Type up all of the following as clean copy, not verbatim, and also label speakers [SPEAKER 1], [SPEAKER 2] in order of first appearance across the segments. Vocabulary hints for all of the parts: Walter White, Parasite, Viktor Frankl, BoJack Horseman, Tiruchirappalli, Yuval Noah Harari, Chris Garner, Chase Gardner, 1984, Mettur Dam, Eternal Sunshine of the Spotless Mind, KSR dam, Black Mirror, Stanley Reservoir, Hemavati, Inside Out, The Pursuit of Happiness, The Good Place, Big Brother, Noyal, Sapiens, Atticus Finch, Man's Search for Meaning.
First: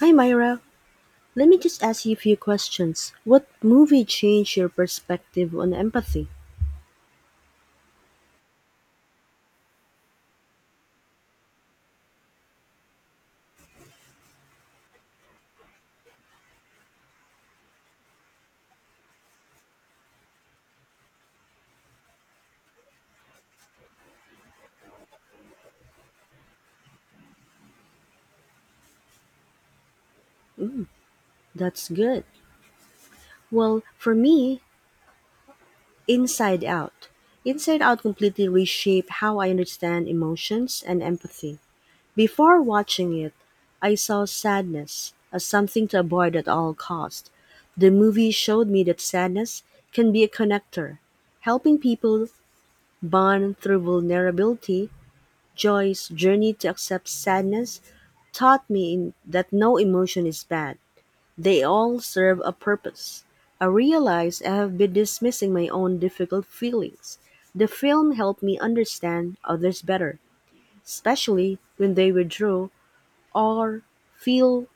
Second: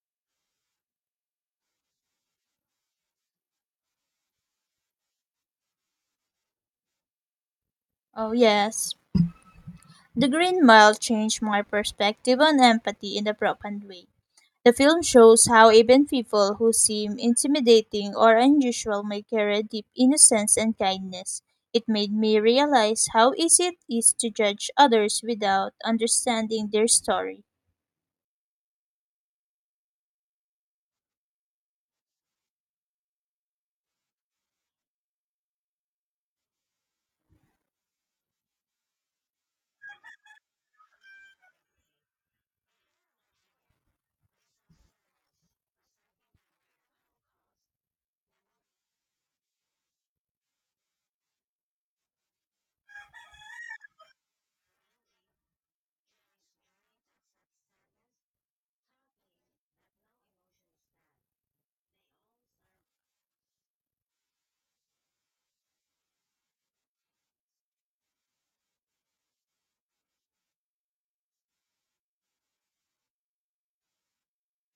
[SPEAKER 1] Hi Myra, let me just ask you a few questions. What movie changed your perspective on empathy?
[SPEAKER 2] Oh, yes. The Green Mile changed my perspective on empathy in a profound way. The film shows how even people who seem intimidating or unusual may carry a deep innocence and kindness. It made me realize how easy it is to judge others without understanding their story.
[SPEAKER 1] That's good. Well, for me, Inside Out. Inside Out completely reshaped how I understand emotions and empathy. Before watching it, I saw sadness as something to avoid at all cost. The movie showed me that sadness can be a connector, helping people bond through vulnerability. Joy's journey to accept sadness taught me that no emotion is bad. They all serve a purpose. I realized I have been dismissing my own difficult feelings. The film helped me understand others better, especially when they withdraw or feel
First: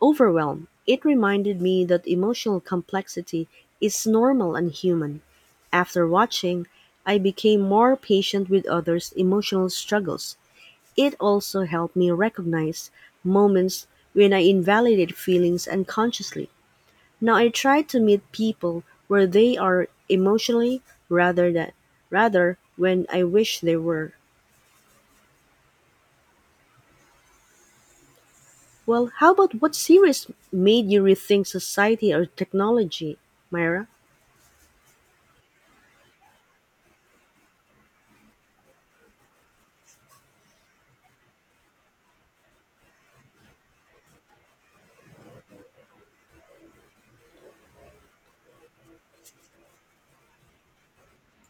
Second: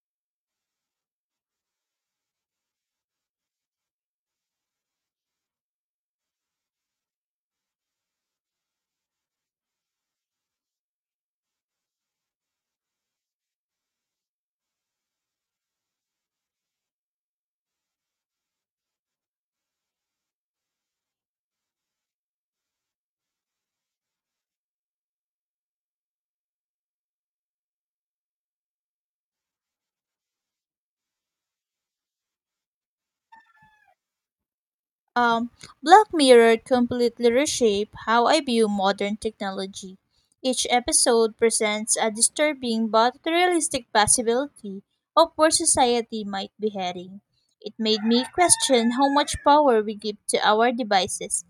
[SPEAKER 1] overwhelmed. It reminded me that emotional complexity is normal and human. After watching, I became more patient with others' emotional struggles. It also helped me recognize moments when I invalidated feelings unconsciously. Now I try to meet people where they are emotionally rather than rather when I wish they were. Well, how about what series made you rethink society or technology, Myra?
[SPEAKER 2] Um, Black Mirror completely reshaped how I view modern technology. Each episode presents a disturbing but realistic possibility of where society might be heading. It made me question how much power we give to our devices.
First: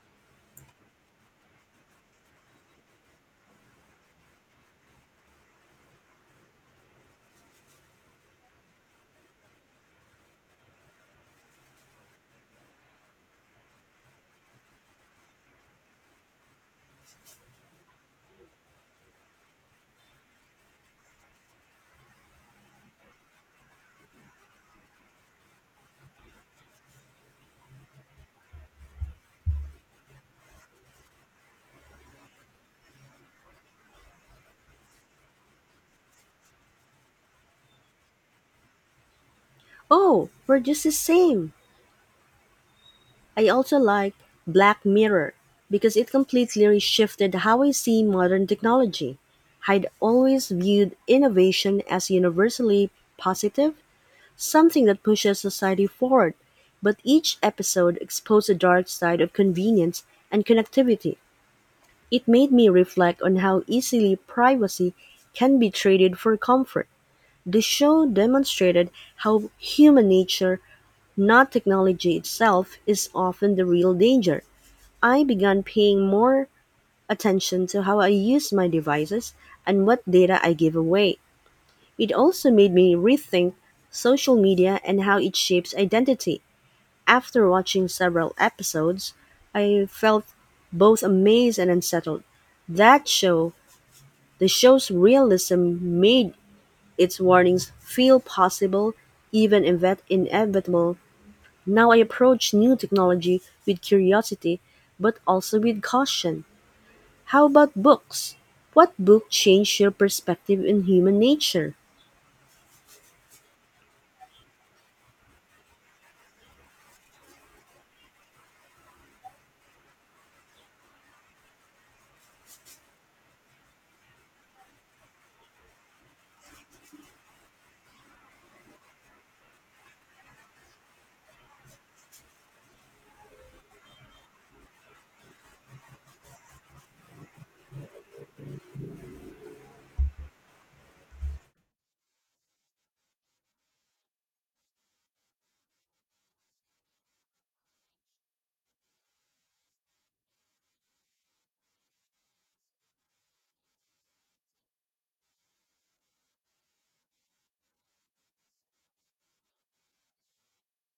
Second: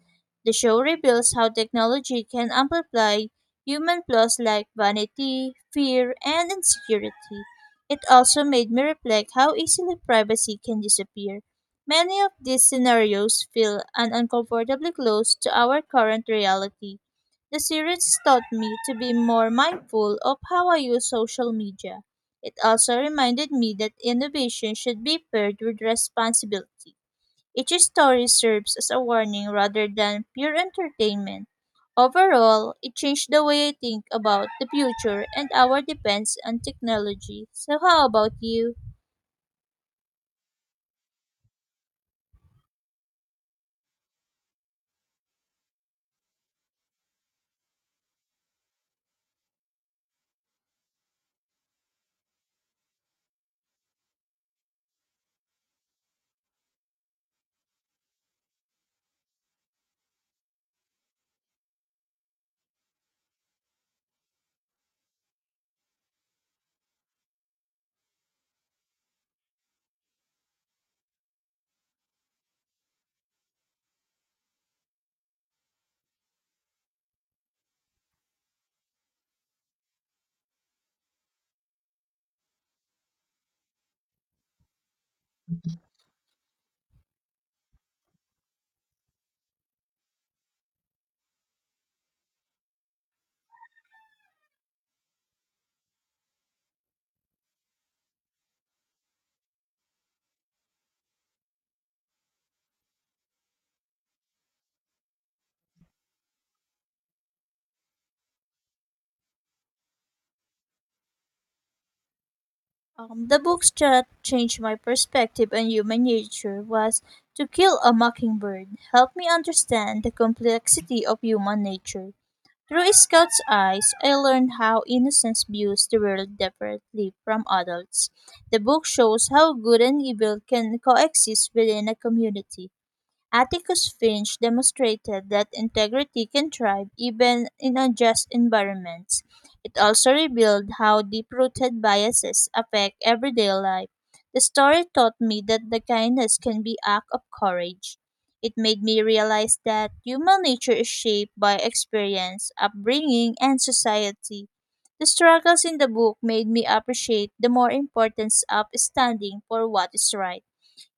[SPEAKER 2] The show reveals how technology can amplify human flaws like vanity, fear, and insecurity. It also made me reflect how easily privacy can disappear. Many of these scenarios feel an uncomfortably close to our current reality. The series taught me to be more mindful of how I use social media. It also reminded me that innovation should be paired with responsibility. Each story serves as a warning rather than pure entertainment. Overall, it changed the way I think about the future and our dependence on technology. So, how about you?
[SPEAKER 1] Oh, we're just the same. I also like Black Mirror because it completely reshifted how I see modern technology. I'd always viewed innovation as universally positive, something that pushes society forward, but each episode exposed the dark side of convenience and connectivity. It made me reflect on how easily privacy can be traded for comfort. The show demonstrated how human nature, not technology itself, is often the real danger. I began paying more attention to how I use my devices and what data I give away. It also made me rethink social media and how it shapes identity. After watching several episodes, I felt both amazed and unsettled. That show, the show's realism made its warnings feel possible, even inevitable. Now I approach new technology with curiosity, but also with caution. How about books? What book changed your perspective in human nature?
[SPEAKER 2] The books that changed my perspective on human nature was To Kill a Mockingbird, helped me understand the complexity of human nature. Through a scout's eyes, I learned how innocence views the world differently from adults. The book shows how good and evil can coexist within a community. Atticus Finch demonstrated that integrity can thrive even in unjust environments. It also revealed how deep rooted biases affect everyday life. The story taught me that the kindness can be act of courage. It made me realize that human nature is shaped by experience, upbringing, and society. The struggles in the book made me appreciate the more importance of standing for what is right.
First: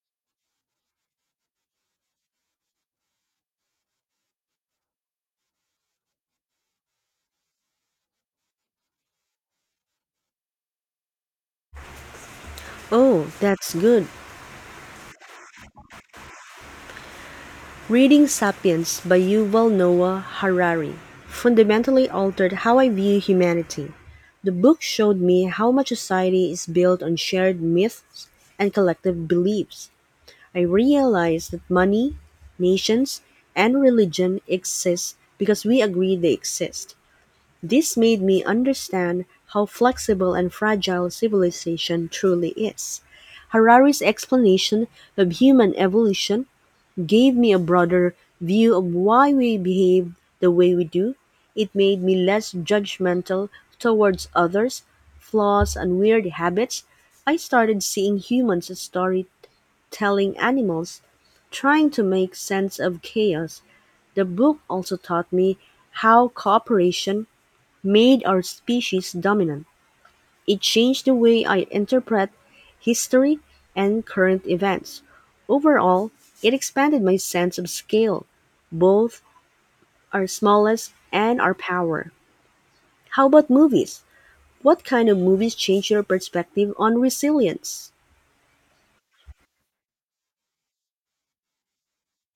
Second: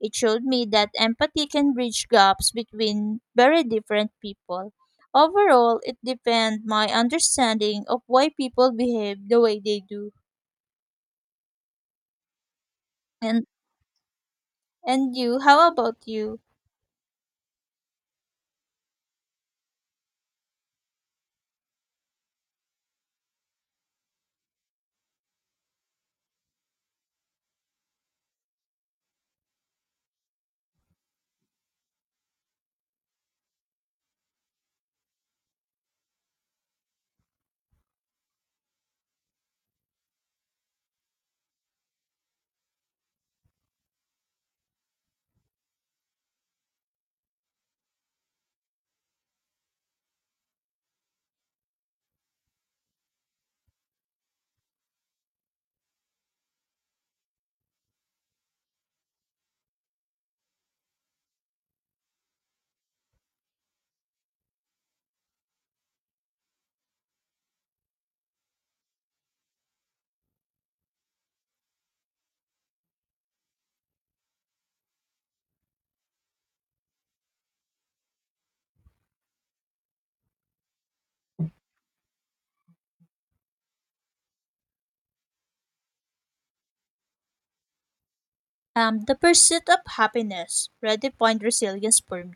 [SPEAKER 2] It showed me that empathy can bridge gaps between very different people. Overall, it deepened my understanding of why people behave the way they do.
[SPEAKER 1] Oh,
[SPEAKER 2] And
[SPEAKER 1] that's good.
[SPEAKER 2] and you, how about you?
[SPEAKER 1] Reading Sapiens by Yuval Noah Harari fundamentally altered how I view humanity. The book showed me how much society is built on shared myths and collective beliefs. I realized that money, nations, and religion exist because we agree they exist. This made me understand how flexible and fragile civilization truly is. Harari's explanation of human evolution gave me a broader view of why we behave the way we do. It made me less judgmental towards others, flaws, and weird habits. I started seeing humans as storytelling animals trying to make sense of chaos, the book also taught me how cooperation made our species dominant. It changed the way I interpret history and current events. Overall, it expanded my sense of scale, both our smallness and our power. How about movies? What kind of movies change your perspective on resilience?
[SPEAKER 2] The pursuit of happiness redefined resilience for me.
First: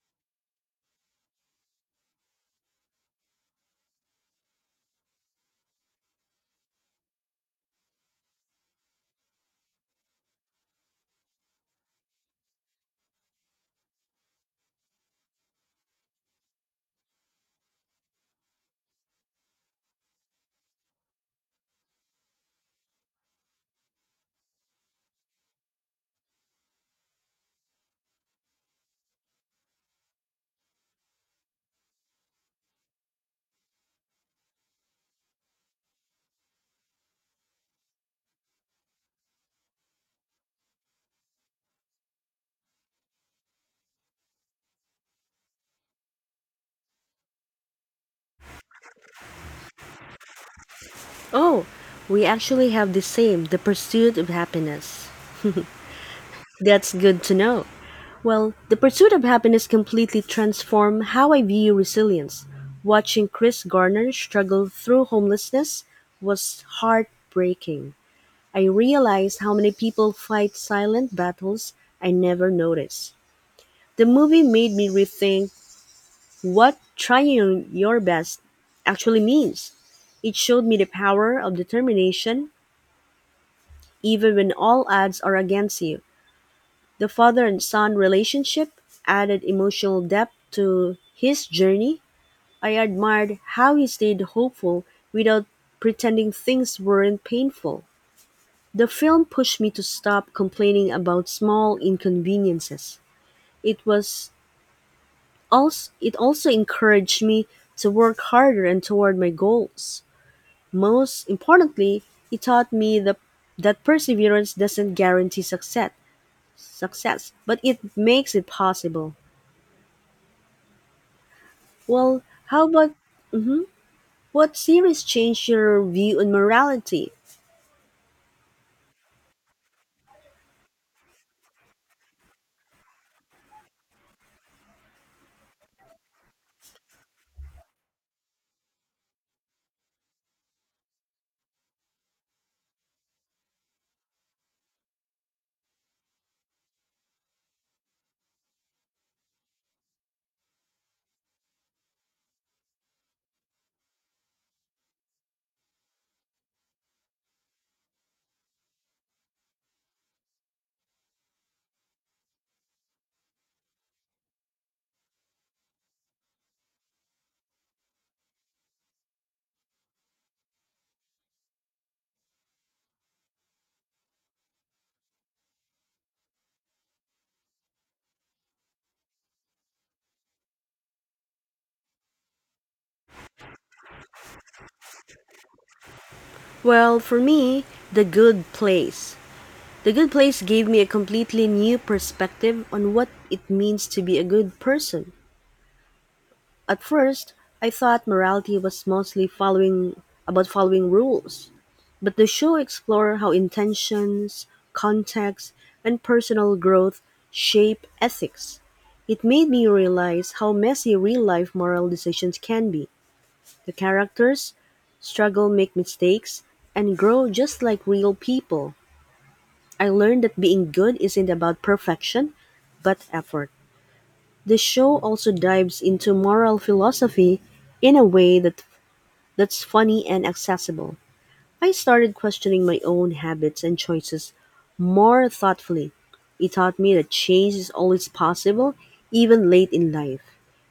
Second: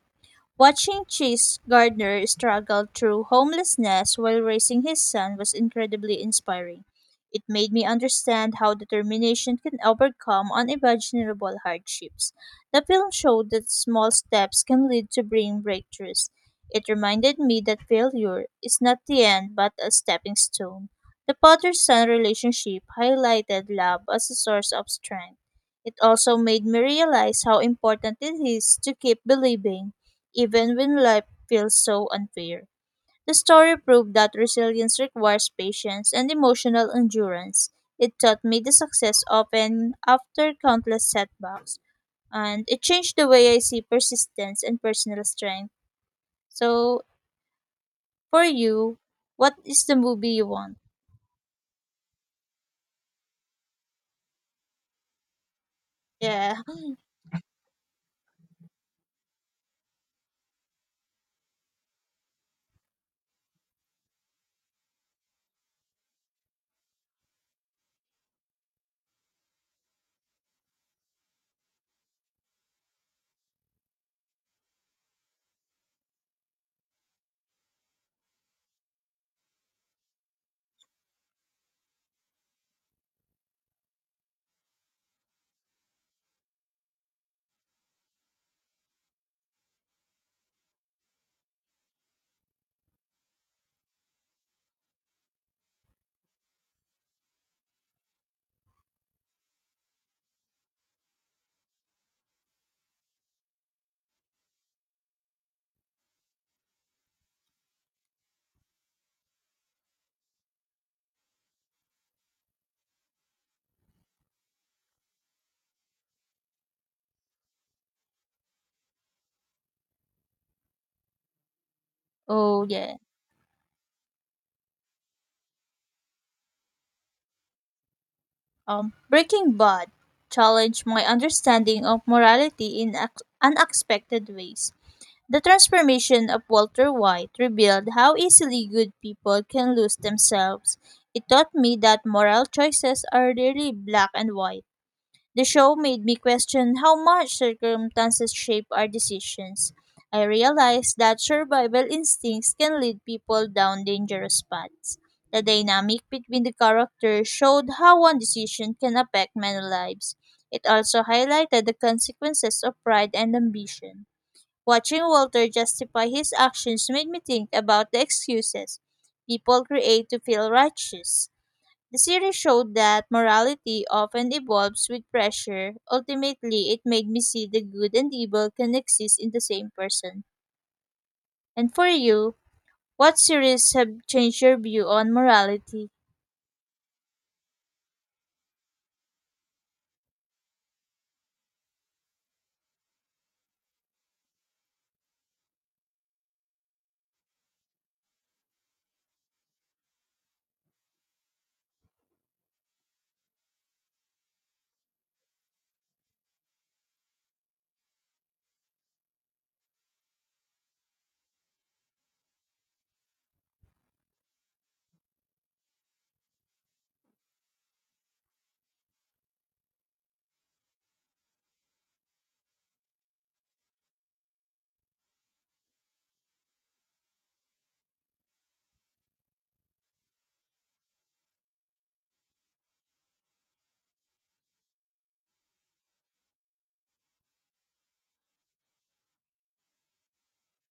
[SPEAKER 2] Watching Chase Gardner struggle through homelessness while raising his son was incredibly inspiring. It made me understand how determination can overcome unimaginable hardships. The film showed that small steps can lead to bring breakthroughs. It reminded me that failure is not the end but a stepping stone. The father son relationship highlighted love as a source of strength. It also made me realize how important it is to keep believing even when life feels so unfair. The story proved that resilience requires patience and emotional endurance. It taught me the success often after countless setbacks, and it changed the way I see persistence and personal strength. So, for you, what is the movie you want?
[SPEAKER 1] Oh, we actually have the same The Pursuit of Happiness.
[SPEAKER 2] Yeah.
[SPEAKER 1] That's good to know. Well, the pursuit of happiness completely transformed how I view resilience. Watching Chris Garner struggle through homelessness was heartbreaking. I realized how many people fight silent battles I never noticed. The movie made me rethink what trying your best actually means. It showed me the power of determination even when all odds are against you. The father and son relationship added emotional depth to his journey. I admired how he stayed hopeful without pretending things weren't painful. The film pushed me to stop complaining about small inconveniences. It was it also encouraged me to work harder and toward my goals. Most importantly, it taught me that perseverance doesn't guarantee success, but it makes it possible. Well,
[SPEAKER 2] Oh
[SPEAKER 1] how about
[SPEAKER 2] yeah.
[SPEAKER 1] mhm, what series changed your view on morality?
[SPEAKER 2] Breaking Bad challenged my understanding of morality in unexpected ways. The transformation of Walter White revealed how easily good people can lose themselves. It taught me that moral choices are rarely black and white. The show made me question how much circumstances shape our decisions. I realized that survival instincts can lead people down dangerous paths. The dynamic between the characters showed how one decision can affect many lives. It also highlighted the consequences of pride and ambition. Watching Walter justify his actions made me think about the excuses people create to feel righteous. The series showed that morality often evolves with pressure. Ultimately, it made me see the good and evil can exist in the same person. And for you, what series have changed your view on morality?
[SPEAKER 1] Well, for me, The Good Place. The Good Place gave me a completely new perspective on what it means to be a good person. At first, I thought morality was mostly following about following rules, but the show explored how intentions, context, and personal growth shape ethics. It made me realize how messy real life moral decisions can be. The characters struggle, make mistakes, and grow just like real people. I learned that being good isn't about perfection, but effort. The show also dives into moral philosophy in a way that's funny and accessible. I started questioning my own habits and choices more thoughtfully, it taught me that change is always possible, even late in life.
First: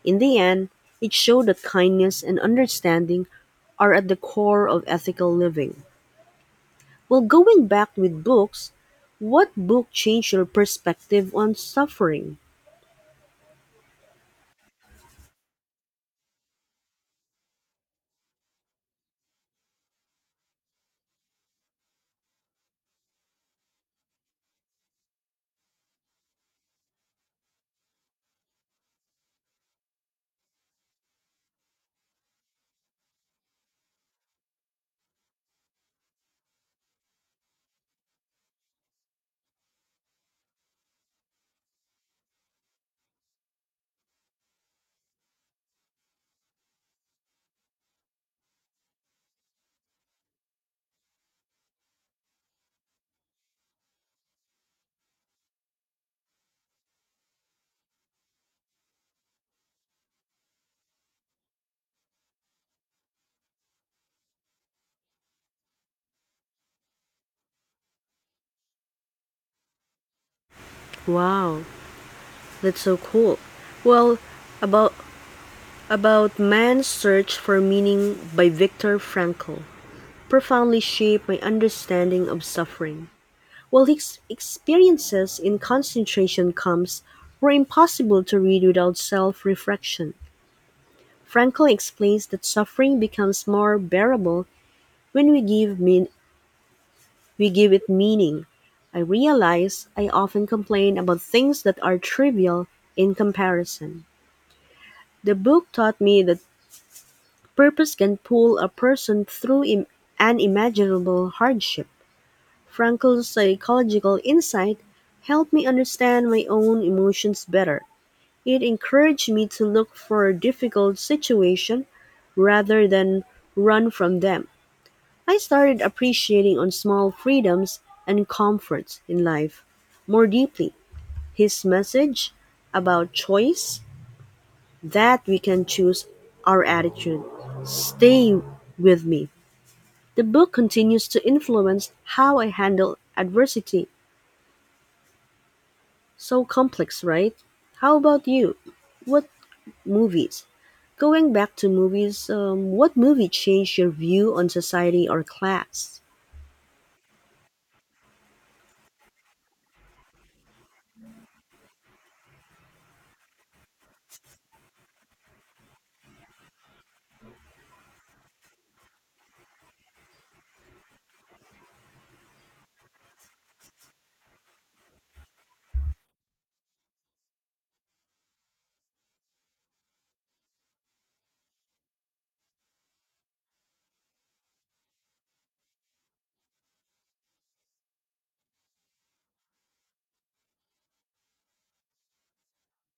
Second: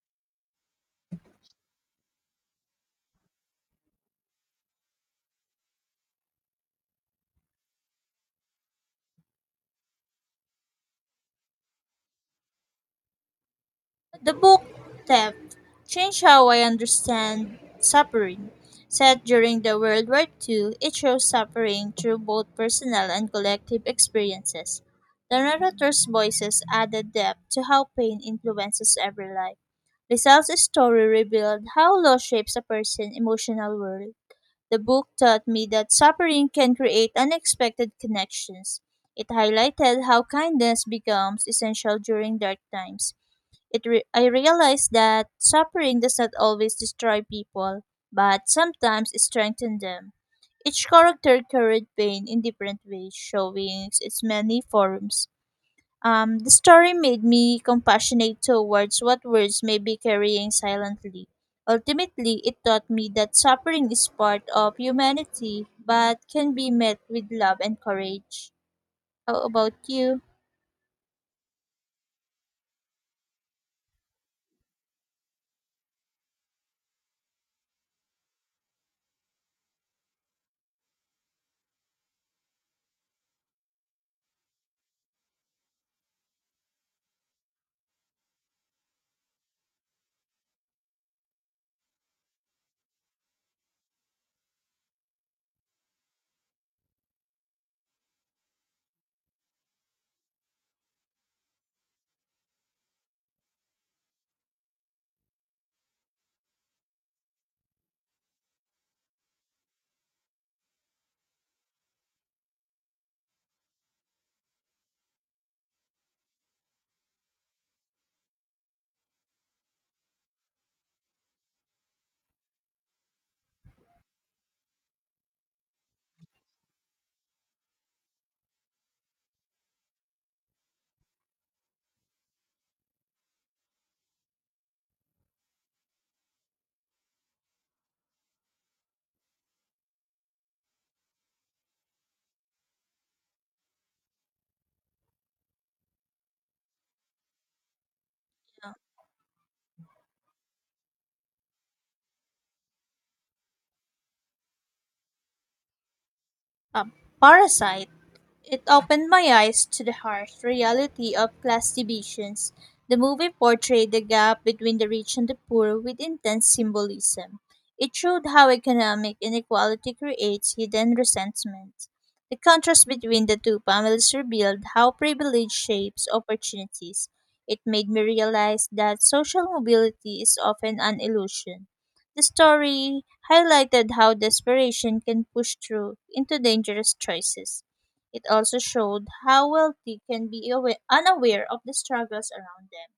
[SPEAKER 1] In the end, it showed that kindness and understanding are at the core of ethical living. Well, going back with books, what book changed your perspective on suffering?
[SPEAKER 2] The book Theft changed how I understand suffering. Set during the World War Two, it shows suffering through both personal and collective experiences. The narrator's voices added depth to how pain influences every life. Rizal's story revealed how loss shapes a person's emotional world. The book taught me that suffering can create unexpected connections. It highlighted how kindness becomes essential during dark times. I realized that suffering does not always destroy people, but sometimes strengthen them. Each character carried pain in different ways, showing its many forms. The story made me compassionate towards what words may be carrying silently. Ultimately, it taught me that suffering is part of humanity, but can be met with love and courage. How about you?
[SPEAKER 1] Wow, that's so cool. Well, about about Man's Search for Meaning by Viktor Frankl profoundly shaped my understanding of suffering. While his experiences in concentration camps were impossible to read without self reflection, Frankl explains that suffering becomes more bearable when we give it meaning. I realize I often complain about things that are trivial in comparison. The book taught me that purpose can pull a person through unimaginable hardship. Frankl's psychological insight helped me understand my own emotions better. It encouraged me to look for difficult situations rather than run from them. I started appreciating on small freedoms and comforts in life more deeply. His message about choice that we can choose our attitude stay with me. The book continues to influence how I handle adversity. So complex, right? How about you? What movies Going back to movies, what movie changed your view on society or class?
[SPEAKER 2] Um, Parasite. It opened my eyes to the harsh reality of class divisions. The movie portrayed the gap between the rich and the poor with intense symbolism. It showed how economic inequality creates hidden resentment. The contrast between the two families revealed how privilege shapes opportunities. It made me realize that social mobility is often an illusion. The story highlighted how desperation can push through into dangerous choices. It also showed how wealthy can be unaware of the struggles around them.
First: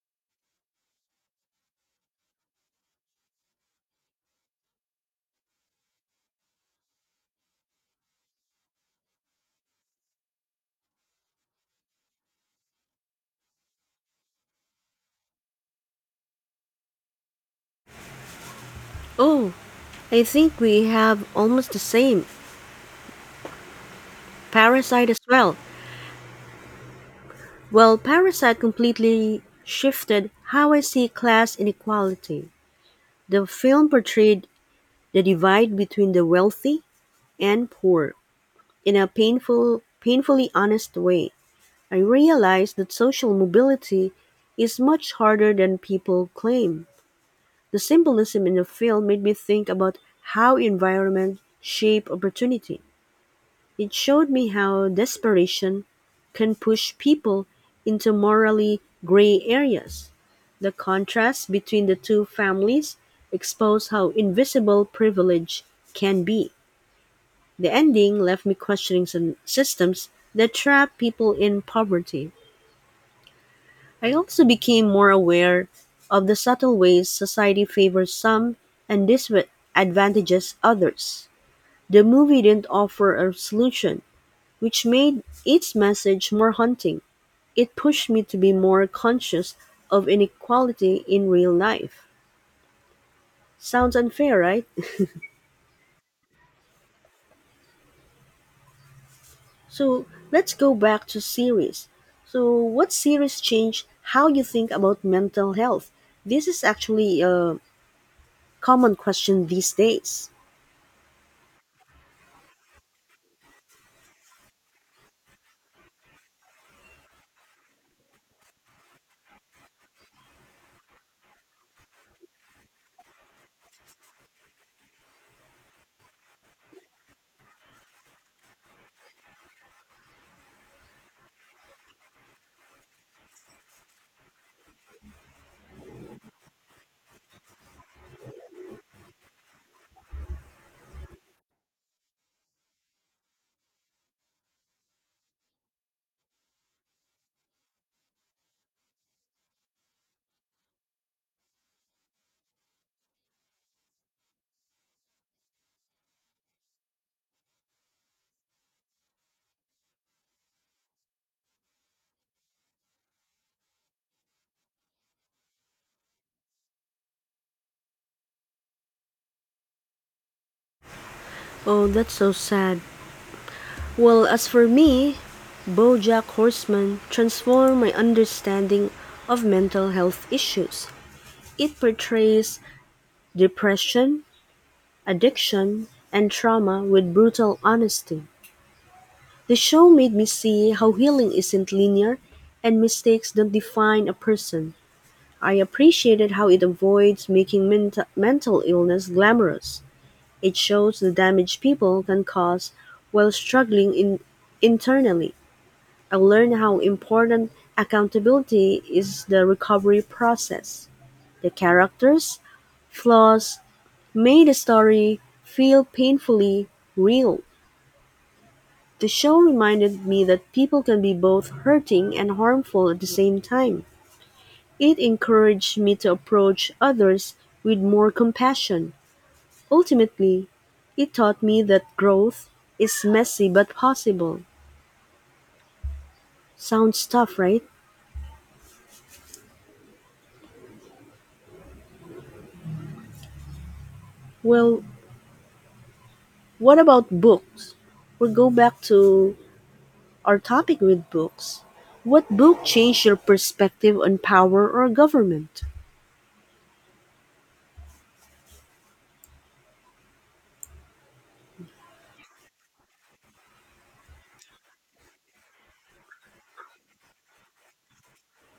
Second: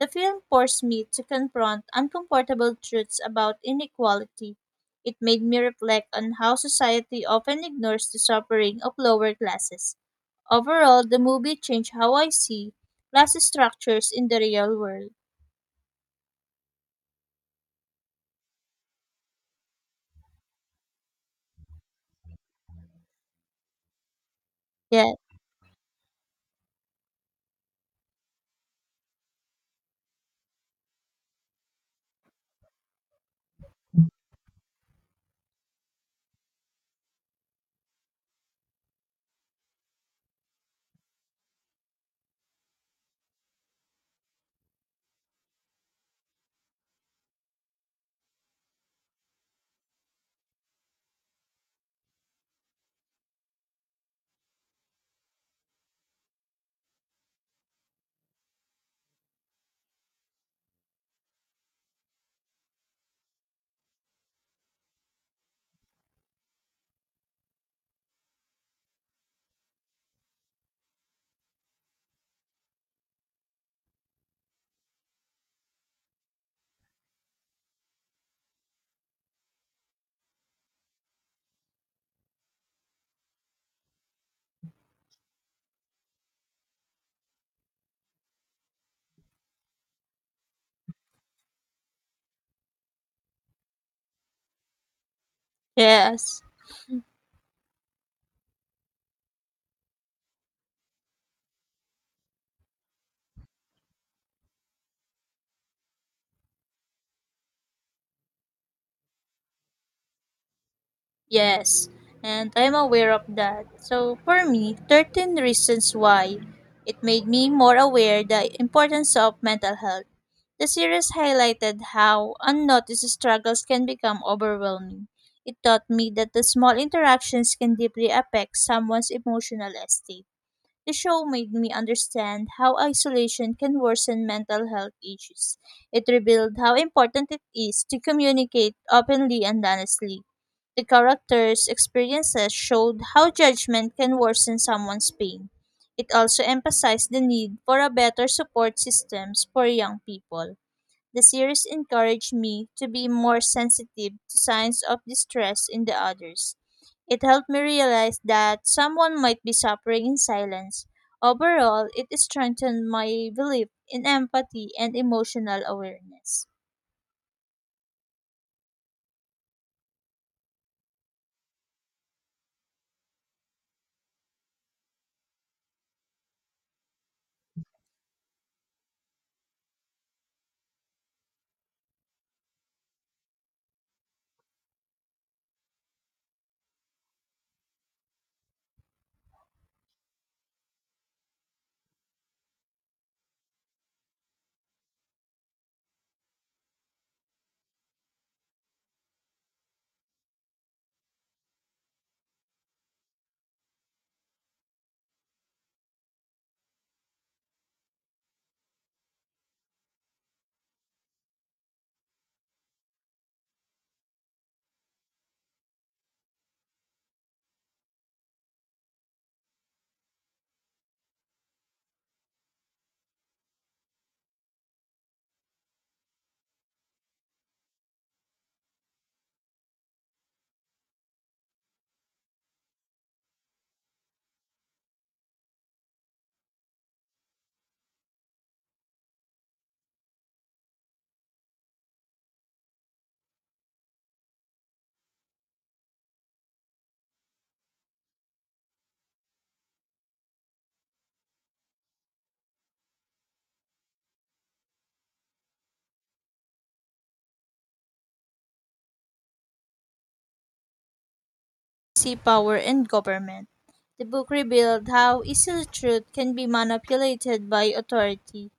[SPEAKER 2] The film forced me to confront uncomfortable truths about inequality. It made me reflect on how society often ignores the suffering of lower classes. Overall, the movie changed how I see class structures in the real world.
[SPEAKER 1] Oh, I think we have almost the same. Parasite
[SPEAKER 2] Yeah,
[SPEAKER 1] as well. Well, Parasite completely shifted how I see class inequality. The film portrayed the divide between the wealthy and poor in a painfully honest way. I realized that social mobility is much harder than people claim. The symbolism in the film made me think about how environment shape opportunity. It showed me how desperation can push people into morally gray areas. The contrast between the two families exposed how invisible privilege can be. The ending left me questioning some systems that trap people in poverty. I also became more aware of the subtle ways society favors some and disadvantages others. The movie didn't offer a solution, which made its message more haunting. It pushed me to be more conscious of inequality in real life. Sounds unfair, right?
[SPEAKER 2] yes.
[SPEAKER 1] So let's go back to series. So, what series changed how you think about mental health? This is actually a common question these days.
[SPEAKER 2] Yes, and I'm aware of that. So for me, 13 reasons why it made me more aware the importance of mental health. The series highlighted how unnoticed struggles can become overwhelming. It taught me that the small interactions can deeply affect someone's emotional state. The show made me understand how isolation can worsen mental health issues. It revealed how important it is to communicate openly and honestly. The character's experiences showed how judgment can worsen someone's pain. It also emphasized the need for a better support systems for young people. The series encouraged me to be more sensitive to signs of distress in the others. It helped me realize that someone might be suffering in silence. Overall, it strengthened my belief in empathy and emotional awareness.
[SPEAKER 1] Oh, that's so sad. Well, as for me, BoJack Horseman transformed my understanding of mental health issues. It portrays depression, addiction, and trauma with brutal honesty. The show made me see how healing isn't linear and mistakes don't define a person. I appreciated how it avoids making mental illness glamorous. It shows the damage people can cause while struggling internally. I learned how important accountability is the recovery process. The characters' flaws made the story feel painfully real. The show reminded me that people can be both hurting and harmful at the same time. It encouraged me to approach others with more compassion. Ultimately, it taught me that growth is messy but possible. Sounds tough, right? Well, what about books? We will go back to our topic with books. What book changed your perspective on power or government?
[SPEAKER 2] Sea Power and Government. The book revealed how easily truth can be manipulated by authority.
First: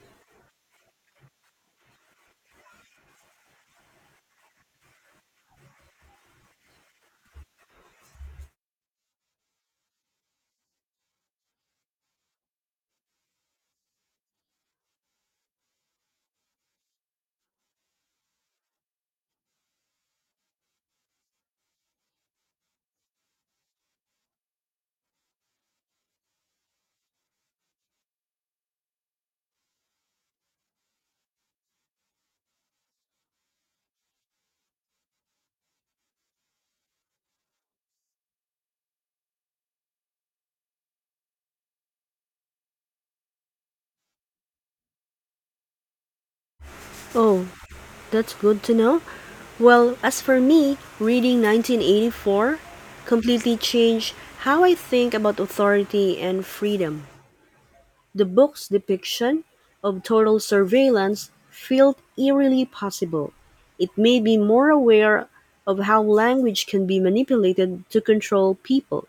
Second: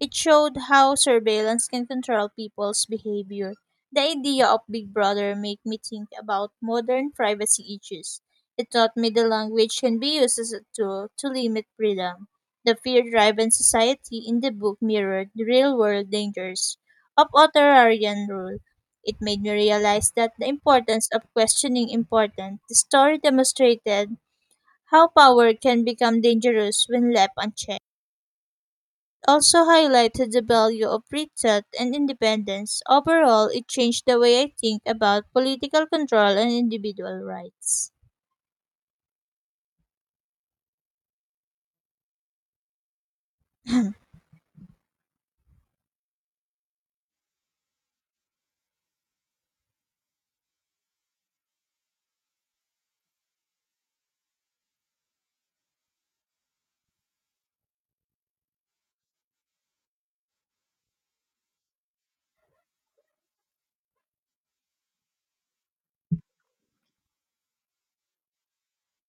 [SPEAKER 2] It showed how surveillance can control people's behavior. The idea of Big Brother made me think about modern privacy issues. It taught me the language can be used as a tool to limit freedom. The fear-driven society in the book mirrored the real-world dangers of authoritarian rule. It made me realize that the importance of questioning important. The story demonstrated how power can become dangerous when left unchecked. It also highlighted the value of free thought and independence. Overall, it changed the way I think about political control and individual rights.
[SPEAKER 1] Oh, that's good to know. Well, as for me, reading 1984 completely changed how I think about authority and freedom. The book's depiction of total surveillance felt eerily possible. It made me more aware of how language can be manipulated to control people.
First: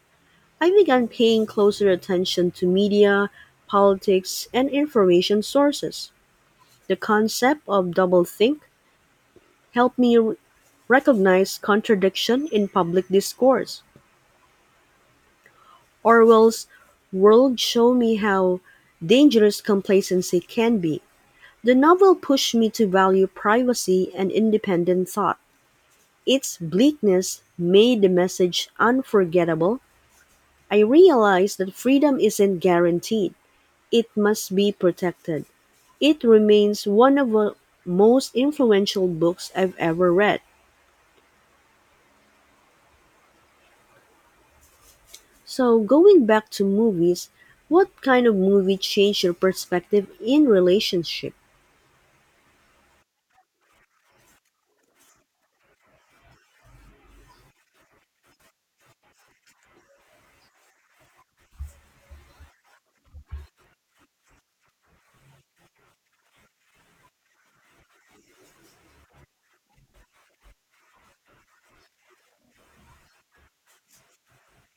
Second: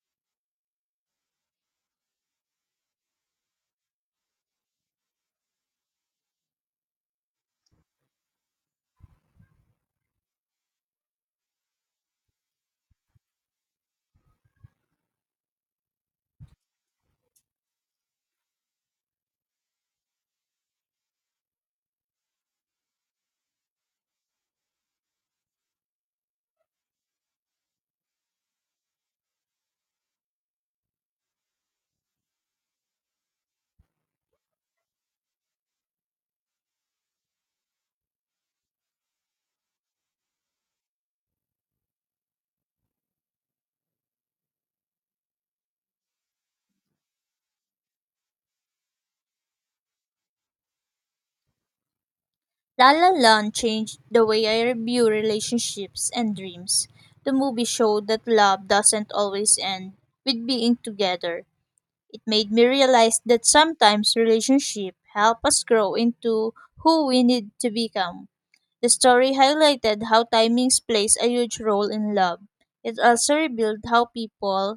[SPEAKER 1] I began paying closer attention to media, politics, and information sources. The concept of doublethink helped me recognize contradiction in public discourse. Orwell's world showed me how dangerous complacency can be. The novel pushed me to value privacy and independent thought. Its bleakness made the message unforgettable. I realized that freedom isn't guaranteed, it must be protected. It remains one of the most influential books I've ever read. So, going back to movies, what kind of movie changed your perspective in relationship?
[SPEAKER 2] La La Land changed the way I view relationships and dreams. The movie showed that love doesn't always end with being together. It made me realize that sometimes relationships help us grow into who we need to become. The story highlighted how timings plays a huge role in love. It also revealed how people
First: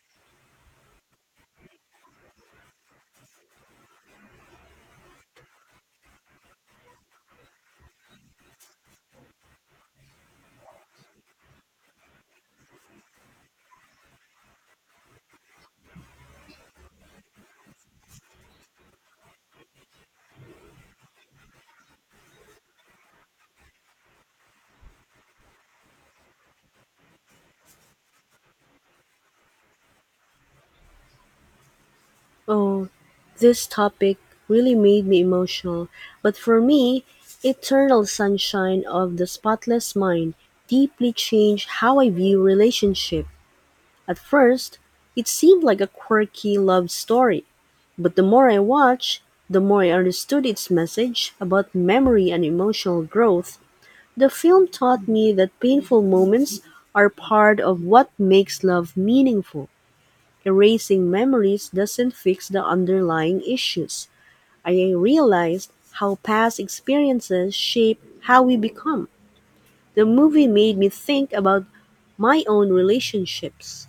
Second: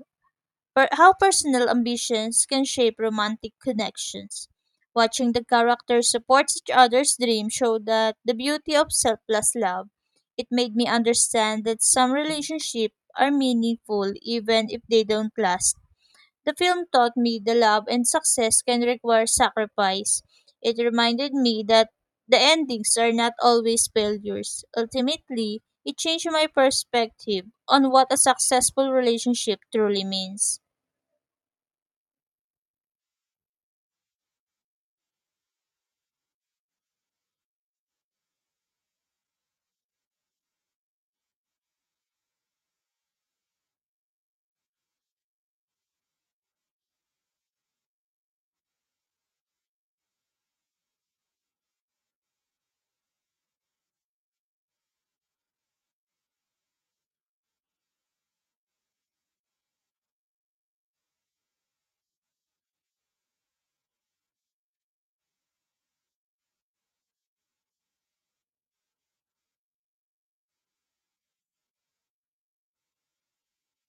[SPEAKER 2] how personal ambitions can shape romantic connections. Watching the characters support each other's dream showed that the beauty of selfless love it made me understand that some relationships are meaningful even if they don't last. The film taught me the love and success can require sacrifice. It reminded me that the endings are not always failures. Ultimately, it changed my perspective on what a successful relationship truly means.
[SPEAKER 1] Oh, this topic really made me emotional, but for me, Eternal Sunshine of the Spotless Mind deeply changed how I view relationship. At first, it seemed like a quirky love story, but the more I watched, the more I understood its message about memory and emotional growth. The film taught me that painful moments are part of what makes love meaningful. Erasing memories doesn't fix the underlying issues. I realized how past experiences shape how we become. The movie made me think about my own relationships,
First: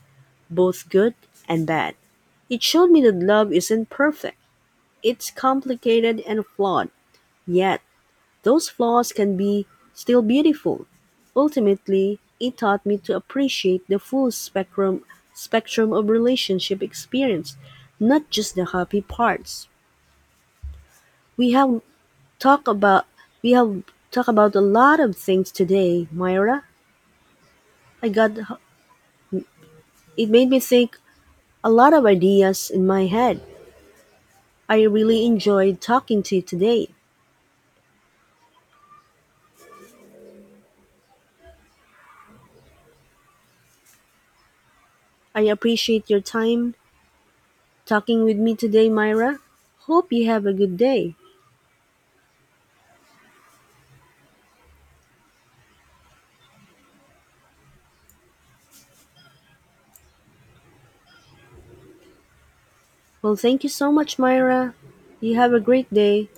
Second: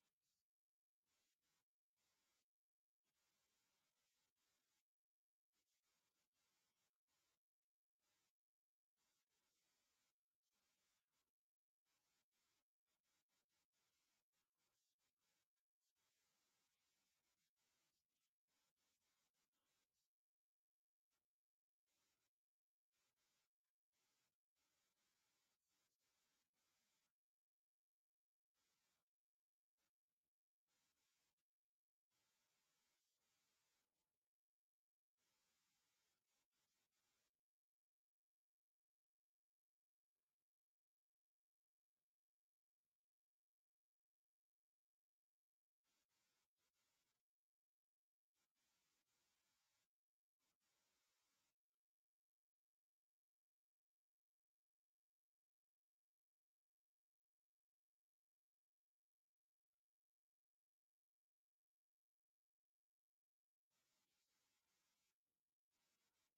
[SPEAKER 1] both good and bad. It showed me that love isn't perfect it's complicated and flawed, yet those flaws can be still beautiful. Ultimately, it taught me to appreciate the full spectrum of relationship experience, not just the happy parts. We have talked about we have talked about a lot of things today, Myra. I got it made me think a lot of ideas in my head. I really enjoyed talking to you today. I appreciate your time talking with me today, Myra. Hope you have a good day. Well, thank you so much, Myra. You have a great day.